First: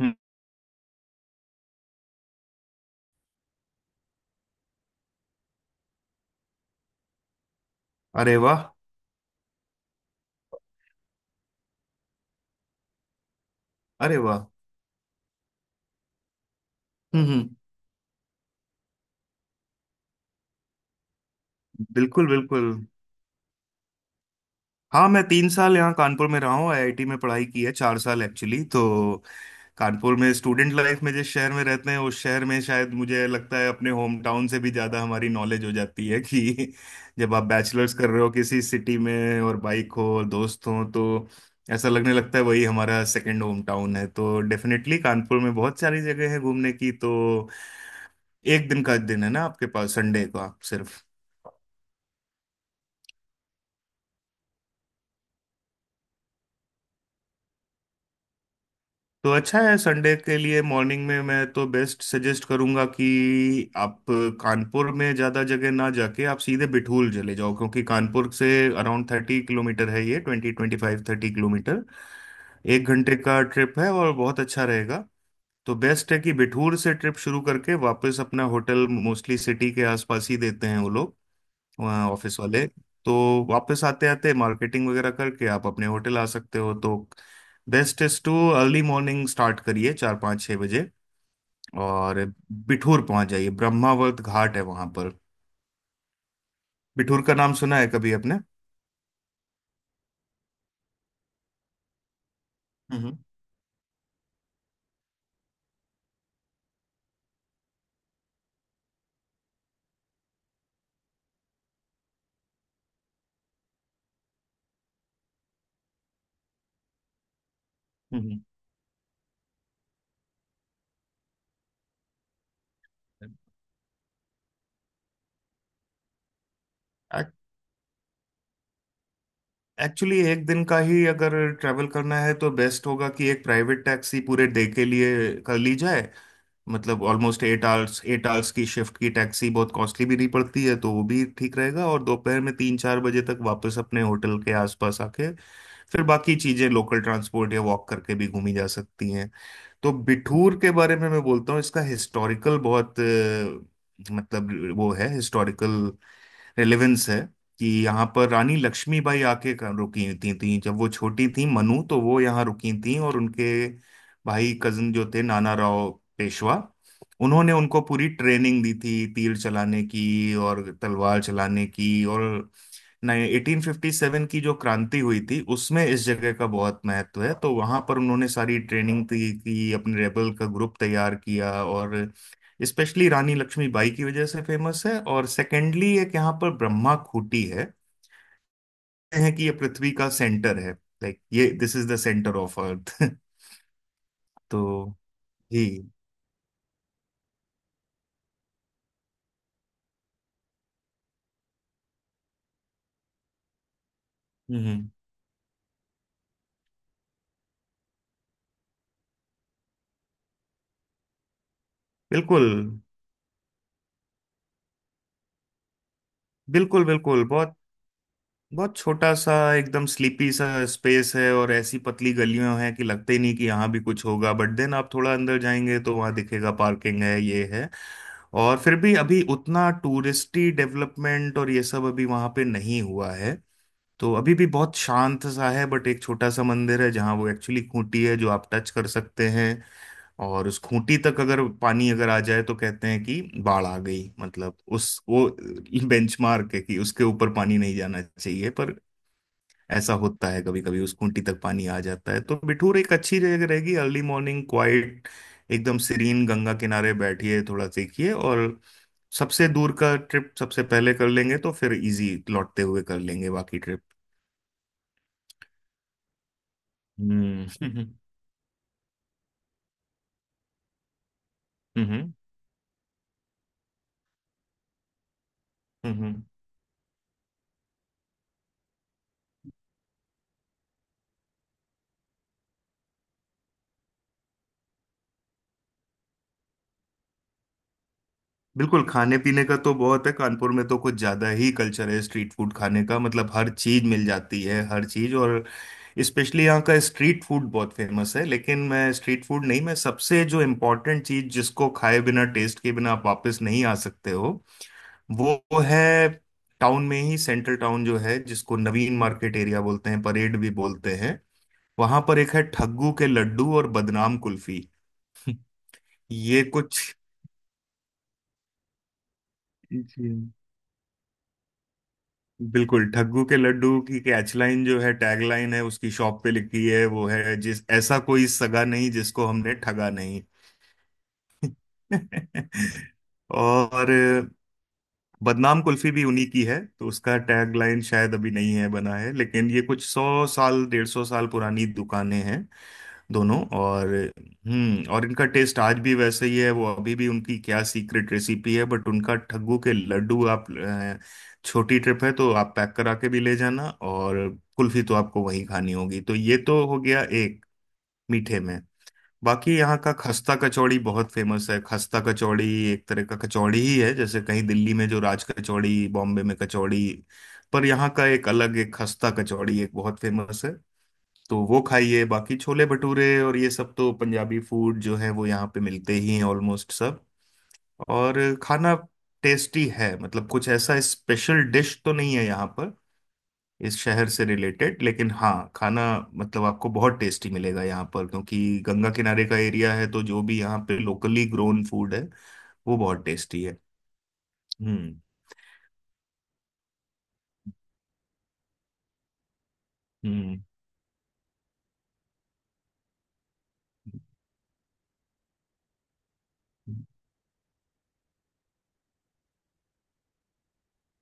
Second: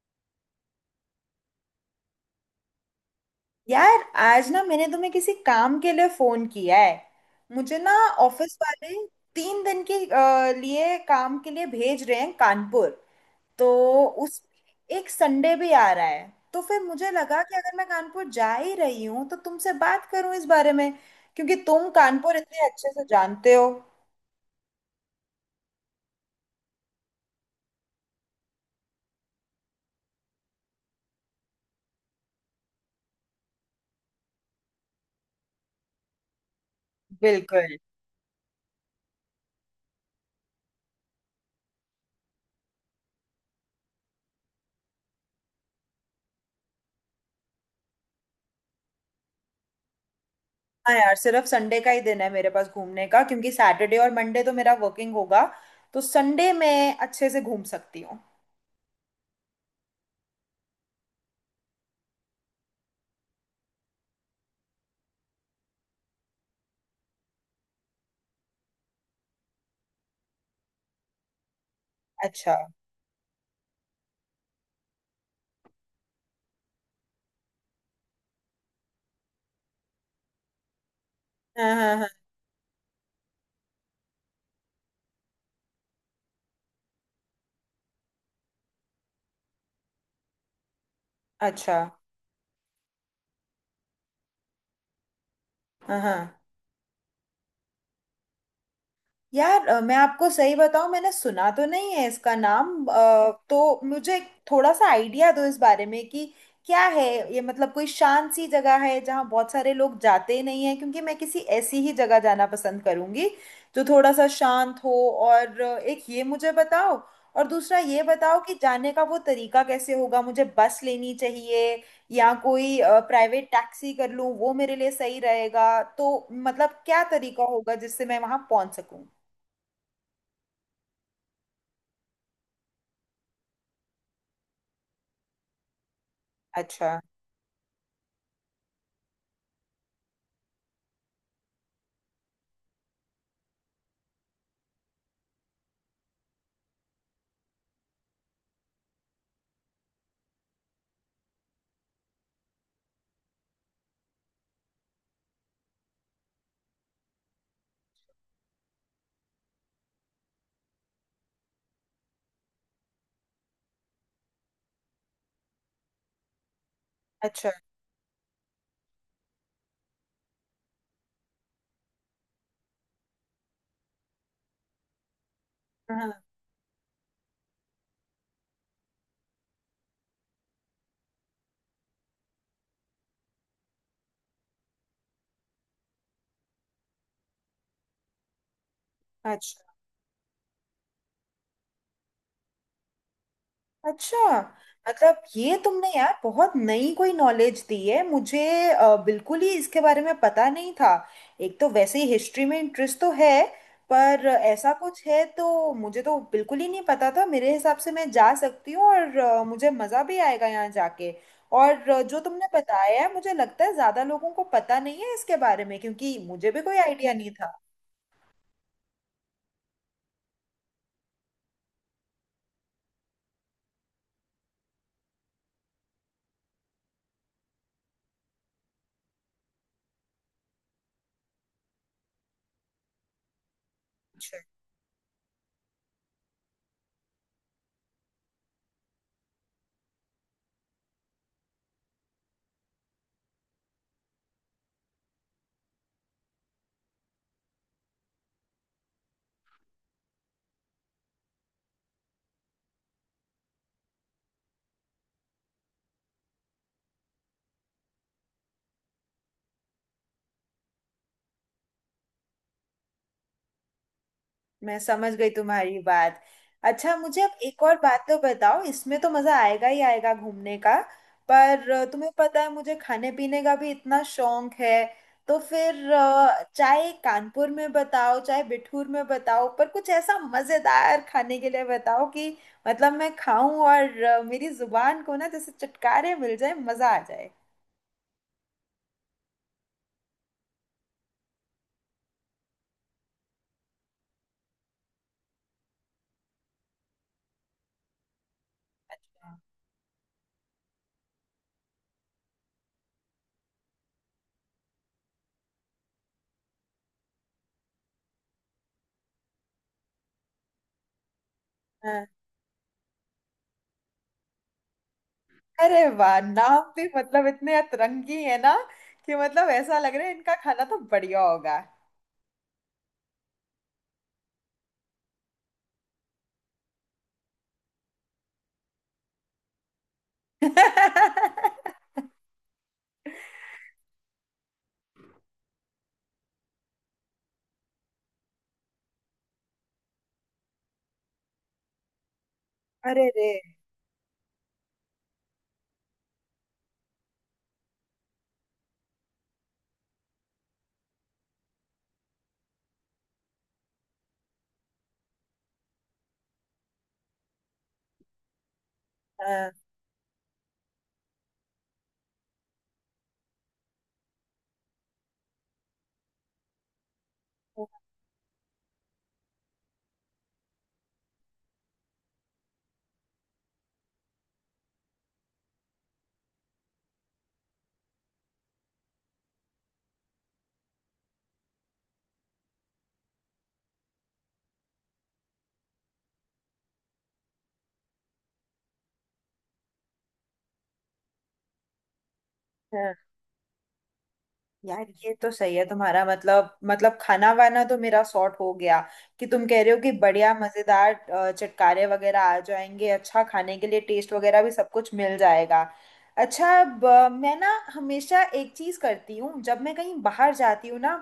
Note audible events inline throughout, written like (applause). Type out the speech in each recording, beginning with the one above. हम्म। यार, आज ना मैंने तुम्हें किसी काम के लिए फोन किया है। मुझे ना अरे ऑफिस वाह। वाले 3 दिन के लिए काम के लिए भेज रहे हैं कानपुर। तो अरे उस वाह। एक संडे भी आ रहा है तो फिर मुझे हम्म लगा हम्म। कि अगर मैं कानपुर जा ही रही हूँ तो तुमसे बात करूँ इस बारे में। क्योंकि तुम बिल्कुल कानपुर इतने बिल्कुल। अच्छे से जानते हो। हाँ, मैं तीन साल यहाँ कानपुर में रहा हूँ, आईआईटी में पढ़ाई की है, चार साल एक्चुअली। तो कानपुर में स्टूडेंट लाइफ में जिस शहर में रहते हैं उस शहर में शायद मुझे लगता है अपने होम टाउन से भी ज़्यादा हमारी नॉलेज हो जाती है कि (laughs) जब आप बिल्कुल। बैचलर्स कर रहे हो किसी सिटी में और बाइक हो और दोस्त हो तो ऐसा लगने लगता है वही हमारा सेकेंड होम टाउन है। तो डेफिनेटली कानपुर में बहुत सारी जगह है घूमने की। तो एक दिन का दिन है ना आपके पास, संडे का हाँ सिर्फ। यार, सिर्फ संडे का ही दिन है मेरे पास घूमने का, क्योंकि सैटरडे और मंडे तो मेरा वर्किंग होगा। तो संडे मैं अच्छे से घूम सकती हूँ। तो अच्छा है, संडे के लिए मॉर्निंग में मैं तो बेस्ट सजेस्ट करूंगा कि आप कानपुर में ज़्यादा जगह ना जाके आप सीधे बिठूल चले जाओ, क्योंकि कानपुर से अराउंड थर्टी किलोमीटर है ये, twenty twenty five thirty kilometre. अच्छा। एक घंटे का ट्रिप है और बहुत अच्छा रहेगा। तो बेस्ट है कि बिठूर से ट्रिप शुरू करके वापस, अपना होटल मोस्टली सिटी के आसपास ही देते हैं वो लोग, हाँ हाँ। वहाँ ऑफिस वाले। तो वापस आते आते मार्केटिंग वगैरह करके आप अपने होटल आ सकते हो। तो best is to early morning start करिए चार पाँच छः बजे अच्छा। और बिठूर पहुंच जाइए, ब्रह्मावर्त घाट है वहां पर। हाँ हाँ। बिठूर का नाम सुना है कभी आपने? यार, मैं आपको सही बताऊं, मैंने सुना तो नहीं है इसका नाम। हम्म तो मुझे एक थोड़ा सा आइडिया दो इस बारे में कि क्या है। ये मतलब कोई शांत सी जगह है जहाँ बहुत सारे लोग जाते ही नहीं हैं, क्योंकि मैं किसी ऐसी ही जगह जाना पसंद करूंगी जो थोड़ा सा शांत हो। और एक ये मुझे बताओ, और दूसरा ये बताओ हम्म। कि जाने का वो तरीका कैसे होगा। मुझे बस लेनी चाहिए, या कोई प्राइवेट टैक्सी कर लूं वो मेरे लिए सही रहेगा? तो मतलब क्या तरीका होगा जिससे मैं वहां पहुंच सकूं? एक्चुअली एक दिन का ही अगर ट्रैवल करना है तो बेस्ट होगा कि एक प्राइवेट टैक्सी पूरे डे के लिए कर ली जाए। अच्छा। मतलब ऑलमोस्ट एट आवर्स की शिफ्ट की टैक्सी बहुत कॉस्टली भी नहीं पड़ती है तो वो भी ठीक रहेगा, और दोपहर में तीन चार बजे तक वापस अपने होटल के आसपास आके फिर बाकी चीजें लोकल ट्रांसपोर्ट या वॉक करके भी घूमी जा सकती हैं। तो बिठूर के बारे में मैं बोलता हूँ, इसका हिस्टोरिकल बहुत मतलब वो है हिस्टोरिकल रेलेवेंस है कि यहाँ पर रानी लक्ष्मीबाई आके रुकी थी जब वो छोटी थी, मनु, तो वो यहाँ रुकी थी और उनके भाई कजन जो थे नाना राव पेशवा, अच्छा। उन्होंने उनको पूरी ट्रेनिंग दी थी तीर चलाने की और तलवार चलाने की और नहीं 1857 की जो क्रांति हुई थी उसमें इस हाँ। जगह का बहुत महत्व है, तो वहां पर उन्होंने सारी ट्रेनिंग दी की अपने रेबल का ग्रुप तैयार किया। और स्पेशली रानी लक्ष्मीबाई की वजह से फेमस है, और सेकेंडली एक यहाँ पर ब्रह्मा खूटी है। कहते हैं कि ये अच्छा। पृथ्वी का सेंटर है, लाइक ये, this is the centre of अर्थ। (laughs) अच्छा, तो मतलब ये जी। तुमने यार बहुत नई कोई नॉलेज दी है मुझे। बिल्कुल ही इसके बारे में पता नहीं था। एक तो वैसे ही हिस्ट्री में इंटरेस्ट तो है, पर ऐसा हम्म। कुछ है तो मुझे तो बिल्कुल ही नहीं पता था। मेरे हिसाब से मैं जा सकती हूँ और मुझे मज़ा भी आएगा यहाँ जाके। और जो बिल्कुल तुमने बताया है, मुझे लगता है ज़्यादा लोगों को पता नहीं है इसके बारे में, क्योंकि मुझे भी कोई बिल्कुल। आइडिया बिल्कुल नहीं बहुत था। बहुत छोटा सा एकदम स्लीपी सा स्पेस है और ऐसी पतली गलियां हैं कि लगते ही नहीं कि यहाँ भी कुछ होगा, बट देन आप थोड़ा अंदर जाएंगे तो वहाँ दिखेगा पार्किंग है ये है। और फिर भी अभी उतना टूरिस्टी डेवलपमेंट और ये सब अभी वहाँ पे नहीं हुआ है तो अभी अच्छा। भी बहुत शांत सा है। बट एक छोटा सा मंदिर है जहाँ वो एक्चुअली खूंटी है जो आप टच कर सकते हैं। और उस खूंटी तक अगर पानी अगर आ जाए तो कहते हैं कि बाढ़ आ गई, मतलब उस वो बेंचमार्क है कि उसके ऊपर पानी नहीं जाना चाहिए, पर ऐसा होता है कभी कभी उस खूंटी तक पानी आ जाता है। तो बिठूर एक अच्छी जगह रहेगी, अर्ली मॉर्निंग क्वाइट एकदम सीरीन गंगा किनारे बैठिए, थोड़ा सीखिए, और सबसे दूर का ट्रिप सबसे पहले कर लेंगे तो फिर इजी लौटते हुए कर लेंगे बाकी ट्रिप। मैं समझ गई तुम्हारी बात। अच्छा, मुझे अब एक और हम्म बात तो बताओ। इसमें तो मज़ा आएगा ही आएगा घूमने का, पर तुम्हें हम्म। पता है मुझे खाने पीने का भी इतना शौक है। तो फिर हम्म हम्म। चाहे कानपुर में बताओ चाहे बिठूर में बताओ, पर कुछ ऐसा मज़ेदार खाने के लिए बताओ कि मतलब मैं खाऊं और मेरी जुबान को ना जैसे चटकारे मिल जाए, मज़ा आ जाए। बिल्कुल, खाने पीने का तो बहुत है, कानपुर में तो कुछ ज्यादा ही कल्चर है स्ट्रीट फूड खाने का, मतलब हर चीज मिल जाती है, हर चीज। और स्पेशली यहाँ का स्ट्रीट फूड बहुत फेमस है, लेकिन मैं स्ट्रीट फूड नहीं, मैं सबसे जो इम्पोर्टेंट चीज जिसको खाए बिना टेस्ट के बिना आप वापस नहीं आ सकते हो वो है टाउन में ही, सेंट्रल टाउन जो है जिसको नवीन मार्केट एरिया बोलते हैं, परेड भी बोलते हैं। वहां हाँ। पर एक है ठग्गू के लड्डू और बदनाम कुल्फी। अरे वाह, ये नाम भी कुछ, मतलब इतने अतरंगी है ना कि मतलब ऐसा लग रहा है जी, इनका खाना तो बढ़िया होगा। बिल्कुल, ठग्गू के लड्डू की कैचलाइन जो है, टैगलाइन है, उसकी शॉप पे लिखी है, वो है जिस ऐसा कोई सगा नहीं जिसको हमने ठगा नहीं। (laughs) (laughs) और बदनाम कुल्फी भी उन्हीं की है, तो उसका टैगलाइन शायद अभी नहीं है बना है, लेकिन ये कुछ सौ साल डेढ़ सौ साल पुरानी दुकानें हैं अरे रे। दोनों। और हम्म, और इनका टेस्ट आज भी वैसे ही है, वो अभी भी उनकी क्या सीक्रेट रेसिपी है, बट उनका ठग्गू के लड्डू आप छोटी ट्रिप है तो आप पैक करा के भी ले जाना, और कुल्फी तो आपको वहीं खानी होगी। तो ये तो हो गया एक मीठे में। बाकी हाँ यहाँ का खस्ता कचौड़ी बहुत फेमस है, खस्ता कचौड़ी एक तरह का कचौड़ी ही है जैसे कहीं दिल्ली में जो राज कचौड़ी, बॉम्बे में कचौड़ी, पर यहाँ का एक अलग एक खस्ता कचौड़ी एक बहुत फेमस है। तो वो खाइए, बाकी छोले भटूरे और ये सब तो पंजाबी फूड जो है वो यहाँ पे मिलते ही हैं ऑलमोस्ट सब। और खाना टेस्टी है, मतलब कुछ ऐसा स्पेशल डिश तो नहीं है यहाँ पर इस शहर से रिलेटेड, लेकिन हाँ, खाना मतलब आपको बहुत टेस्टी मिलेगा यहाँ पर क्योंकि गंगा किनारे का एरिया है, तो जो भी यहाँ पे लोकली ग्रोन फूड है वो बहुत हाँ, टेस्टी है। यार हम्म ये तो सही है तुम्हारा। मतलब मतलब खाना वाना तो मेरा सॉर्ट हो गया कि तुम कह रहे हो कि बढ़िया हम्म। मजेदार चटकारे वगैरह आ जाएंगे। अच्छा खाने के लिए टेस्ट वगैरह भी सब कुछ मिल जाएगा। अच्छा, अब मैं ना हमेशा एक चीज करती हूँ जब मैं कहीं बाहर जाती हूँ ना,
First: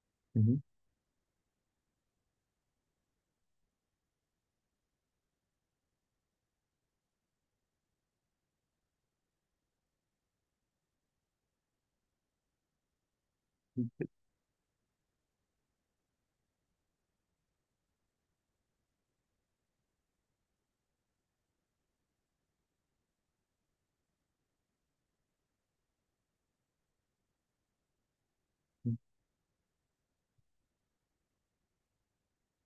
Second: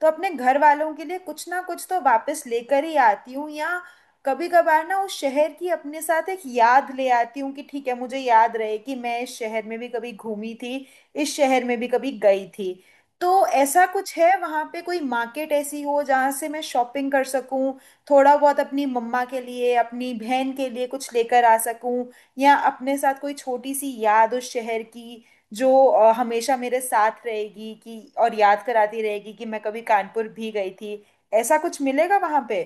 तो अपने हम्म, घर वालों के लिए कुछ ना कुछ तो वापस लेकर ही आती हूँ, या कभी कभार ना उस शहर की अपने साथ एक याद ले आती हूँ कि ठीक है, मुझे याद रहे कि मैं इस शहर में भी कभी घूमी थी, इस शहर में भी कभी गई थी। तो ऐसा हम्म, कुछ है वहाँ पे कोई मार्केट ऐसी हो जहाँ से मैं शॉपिंग कर सकूँ, थोड़ा बहुत अपनी मम्मा के लिए अपनी बहन के लिए कुछ लेकर आ सकूँ, या अपने साथ कोई छोटी सी याद उस शहर की जो हमेशा मेरे साथ रहेगी कि और याद कराती रहेगी कि मैं कभी कानपुर भी गई थी। ऐसा कुछ मिलेगा वहां पे?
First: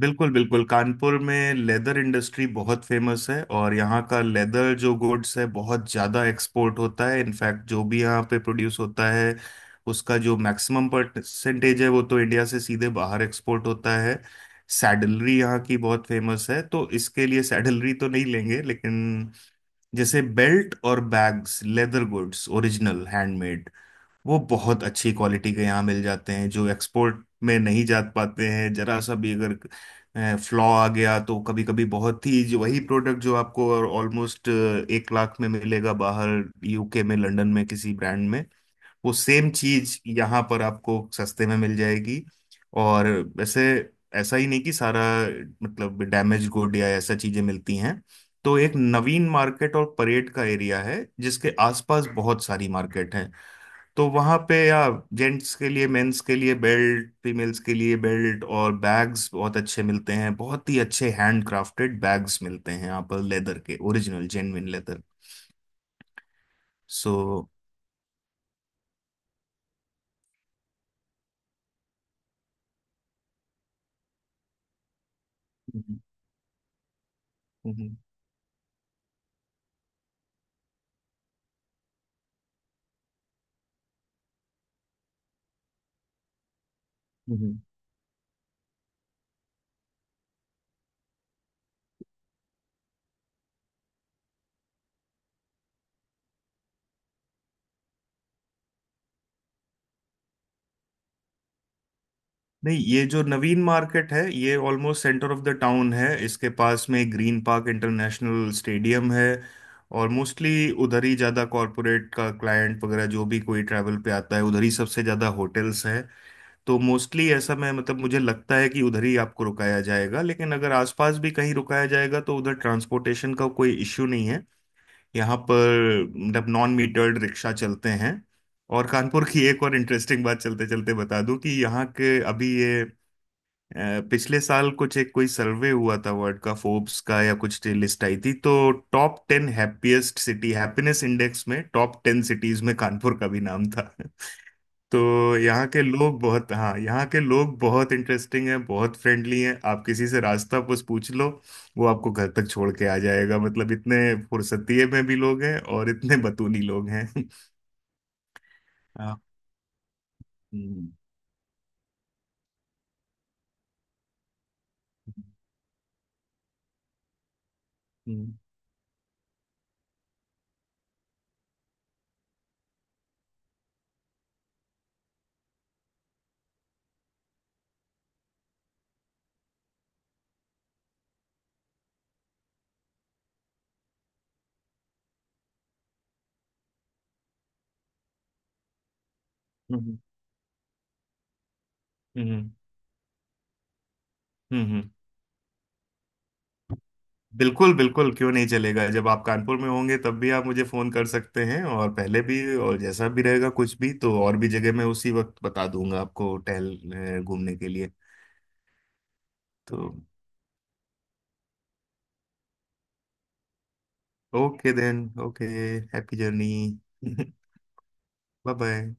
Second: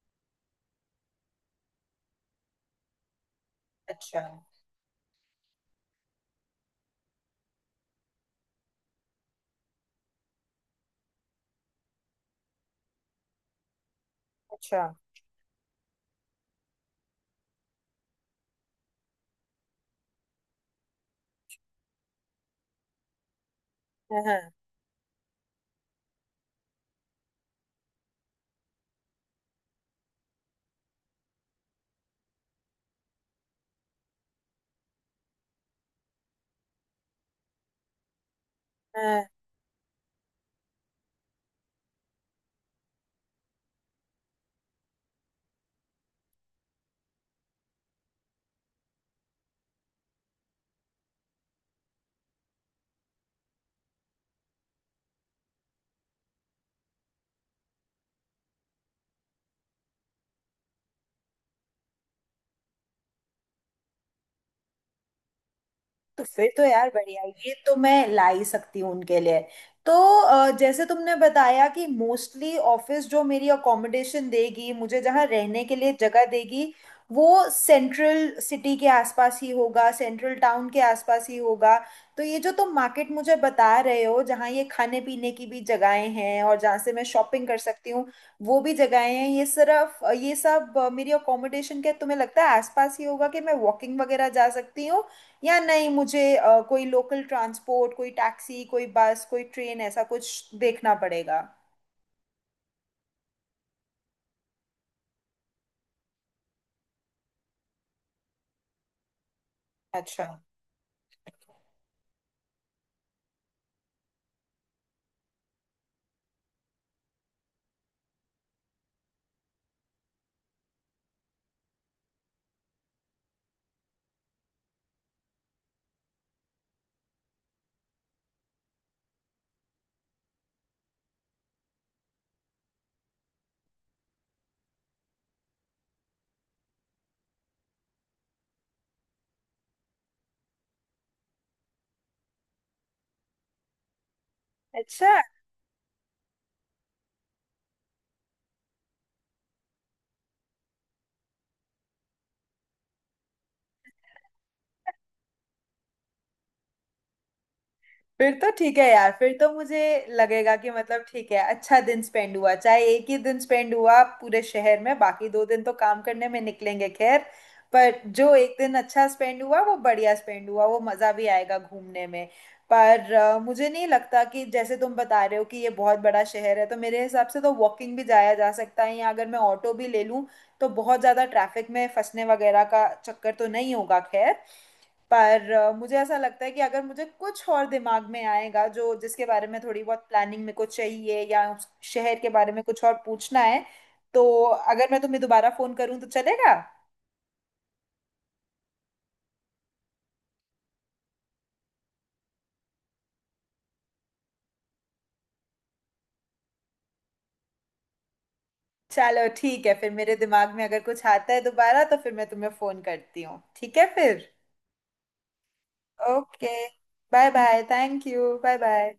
बिल्कुल बिल्कुल, कानपुर में लेदर इंडस्ट्री बहुत फेमस है, और यहाँ का अच्छा। लेदर जो गुड्स है बहुत ज़्यादा एक्सपोर्ट होता है, इनफैक्ट जो भी यहाँ पे प्रोड्यूस होता है उसका जो मैक्सिमम परसेंटेज है वो तो इंडिया से सीधे बाहर एक्सपोर्ट होता है। अच्छा। सैडलरी यहाँ की बहुत फेमस है, तो इसके लिए सैडलरी तो नहीं लेंगे, लेकिन जैसे बेल्ट और bags, leather goods original handmade, वो हाँ बहुत अच्छी क्वालिटी के यहाँ मिल जाते हैं जो एक्सपोर्ट में नहीं जा पाते हैं जरा सा भी अगर फ्लॉ आ गया तो, कभी कभी बहुत ही जो वही प्रोडक्ट जो आपको ऑलमोस्ट एक लाख में मिलेगा बाहर, यूके में, लंदन में किसी ब्रांड में, वो हाँ। सेम चीज यहाँ पर आपको सस्ते में मिल जाएगी। और वैसे ऐसा ही नहीं कि सारा मतलब डैमेज गुड या ऐसा चीजें मिलती हैं। तो एक नवीन मार्केट और परेड का एरिया है जिसके आसपास बहुत सारी मार्केट है, तो वहां पे, या जेंट्स के लिए मेंस के लिए बेल्ट, फीमेल्स के लिए बेल्ट और बैग्स बहुत अच्छे मिलते हैं, बहुत ही अच्छे हैंड क्राफ्टेड बैग्स मिलते हैं यहाँ पर लेदर के ओरिजिनल जेन्युइन लेदर। तो फिर तो यार सो, बढ़िया, ये तो मैं ला ही सकती हूँ उनके लिए। तो जैसे तुमने बताया कि मोस्टली ऑफिस जो मेरी अकोमोडेशन देगी, मुझे जहाँ रहने के लिए जगह देगी वो सेंट्रल सिटी के आसपास ही होगा, सेंट्रल टाउन के आसपास ही होगा। तो ये जो तुम मार्केट मुझे बता रहे हो जहाँ ये खाने पीने की भी जगहें हैं और जहाँ से मैं शॉपिंग कर सकती हूँ वो भी जगहें हैं, ये सिर्फ ये सब मेरी अकोमोडेशन के तुम्हें लगता है आसपास ही होगा कि मैं वॉकिंग वगैरह जा सकती हूँ, या नहीं मुझे कोई लोकल ट्रांसपोर्ट, कोई टैक्सी, कोई बस, कोई ट्रेन ऐसा कुछ देखना पड़ेगा? नहीं, ये जो नवीन मार्केट है ये almost centre of the town है, इसके पास में ग्रीन पार्क इंटरनेशनल स्टेडियम है, और अच्छा। मोस्टली उधर ही ज़्यादा कॉरपोरेट का क्लाइंट वगैरह जो भी कोई ट्रैवल पे आता है उधर ही सबसे ज़्यादा होटल्स हैं। तो मोस्टली ऐसा मैं, मतलब मुझे लगता है कि उधर ही आपको रुकाया जाएगा, लेकिन अगर आसपास भी कहीं रुकाया जाएगा तो उधर ट्रांसपोर्टेशन का कोई इश्यू नहीं है, यहाँ पर मतलब नॉन मीटर्ड रिक्शा चलते हैं। और कानपुर की एक और इंटरेस्टिंग बात चलते चलते बता दूं कि यहाँ के अभी ये पिछले साल कुछ एक कोई सर्वे हुआ था वर्ल्ड का, फोर्ब्स का, या कुछ लिस्ट आई थी तो top ten happiest city, happiness index में टॉप टेन सिटीज में कानपुर का भी नाम था। तो अच्छा। यहाँ के लोग बहुत, हाँ, यहाँ के लोग बहुत इंटरेस्टिंग हैं, बहुत फ्रेंडली हैं, आप किसी से रास्ता बस पूछ लो वो आपको घर तक छोड़ के आ जाएगा, मतलब इतने फुर्सतीये में भी लोग हैं और इतने बतूनी लोग हैं। (laughs) फिर तो ठीक है यार, आप। फिर तो मुझे लगेगा कि हम्म मतलब ठीक है अच्छा दिन स्पेंड हुआ, चाहे एक ही दिन स्पेंड हुआ पूरे शहर में, बाकी 2 दिन तो काम करने में निकलेंगे। खैर, पर हम्म। जो एक दिन अच्छा स्पेंड हुआ वो बढ़िया स्पेंड हुआ, वो मज़ा भी आएगा घूमने में। पर मुझे नहीं लगता कि जैसे तुम बता रहे हो कि ये बहुत बड़ा शहर है, तो मेरे हिसाब से तो वॉकिंग भी जाया जा सकता है, या अगर मैं ऑटो भी ले लूँ तो बहुत ज़्यादा ट्रैफिक में फंसने वगैरह का चक्कर तो नहीं होगा। खैर, पर मुझे ऐसा लगता है कि अगर मुझे कुछ और दिमाग में आएगा जो जिसके बारे में थोड़ी हम्म बहुत प्लानिंग मेरे को चाहिए, या उस शहर के हम्म, बारे में कुछ और पूछना है, तो हम्म। अगर मैं तुम्हें दोबारा फोन करूं तो चलेगा? बिल्कुल बिल्कुल, क्यों नहीं चलेगा, जब आप कानपुर में होंगे तब भी आप मुझे फोन कर सकते हैं और पहले भी, और जैसा भी रहेगा कुछ भी तो और भी जगह मैं उसी वक्त बता दूंगा आपको, घूमने के लिए। चलो ठीक है, तो फिर मेरे दिमाग में अगर कुछ आता है दोबारा तो फिर मैं तुम्हें फोन करती हूँ। ठीक है फिर। Okay then, okay, happy journey, okay. Bye bye bye, thank you. Bye bye. Bye.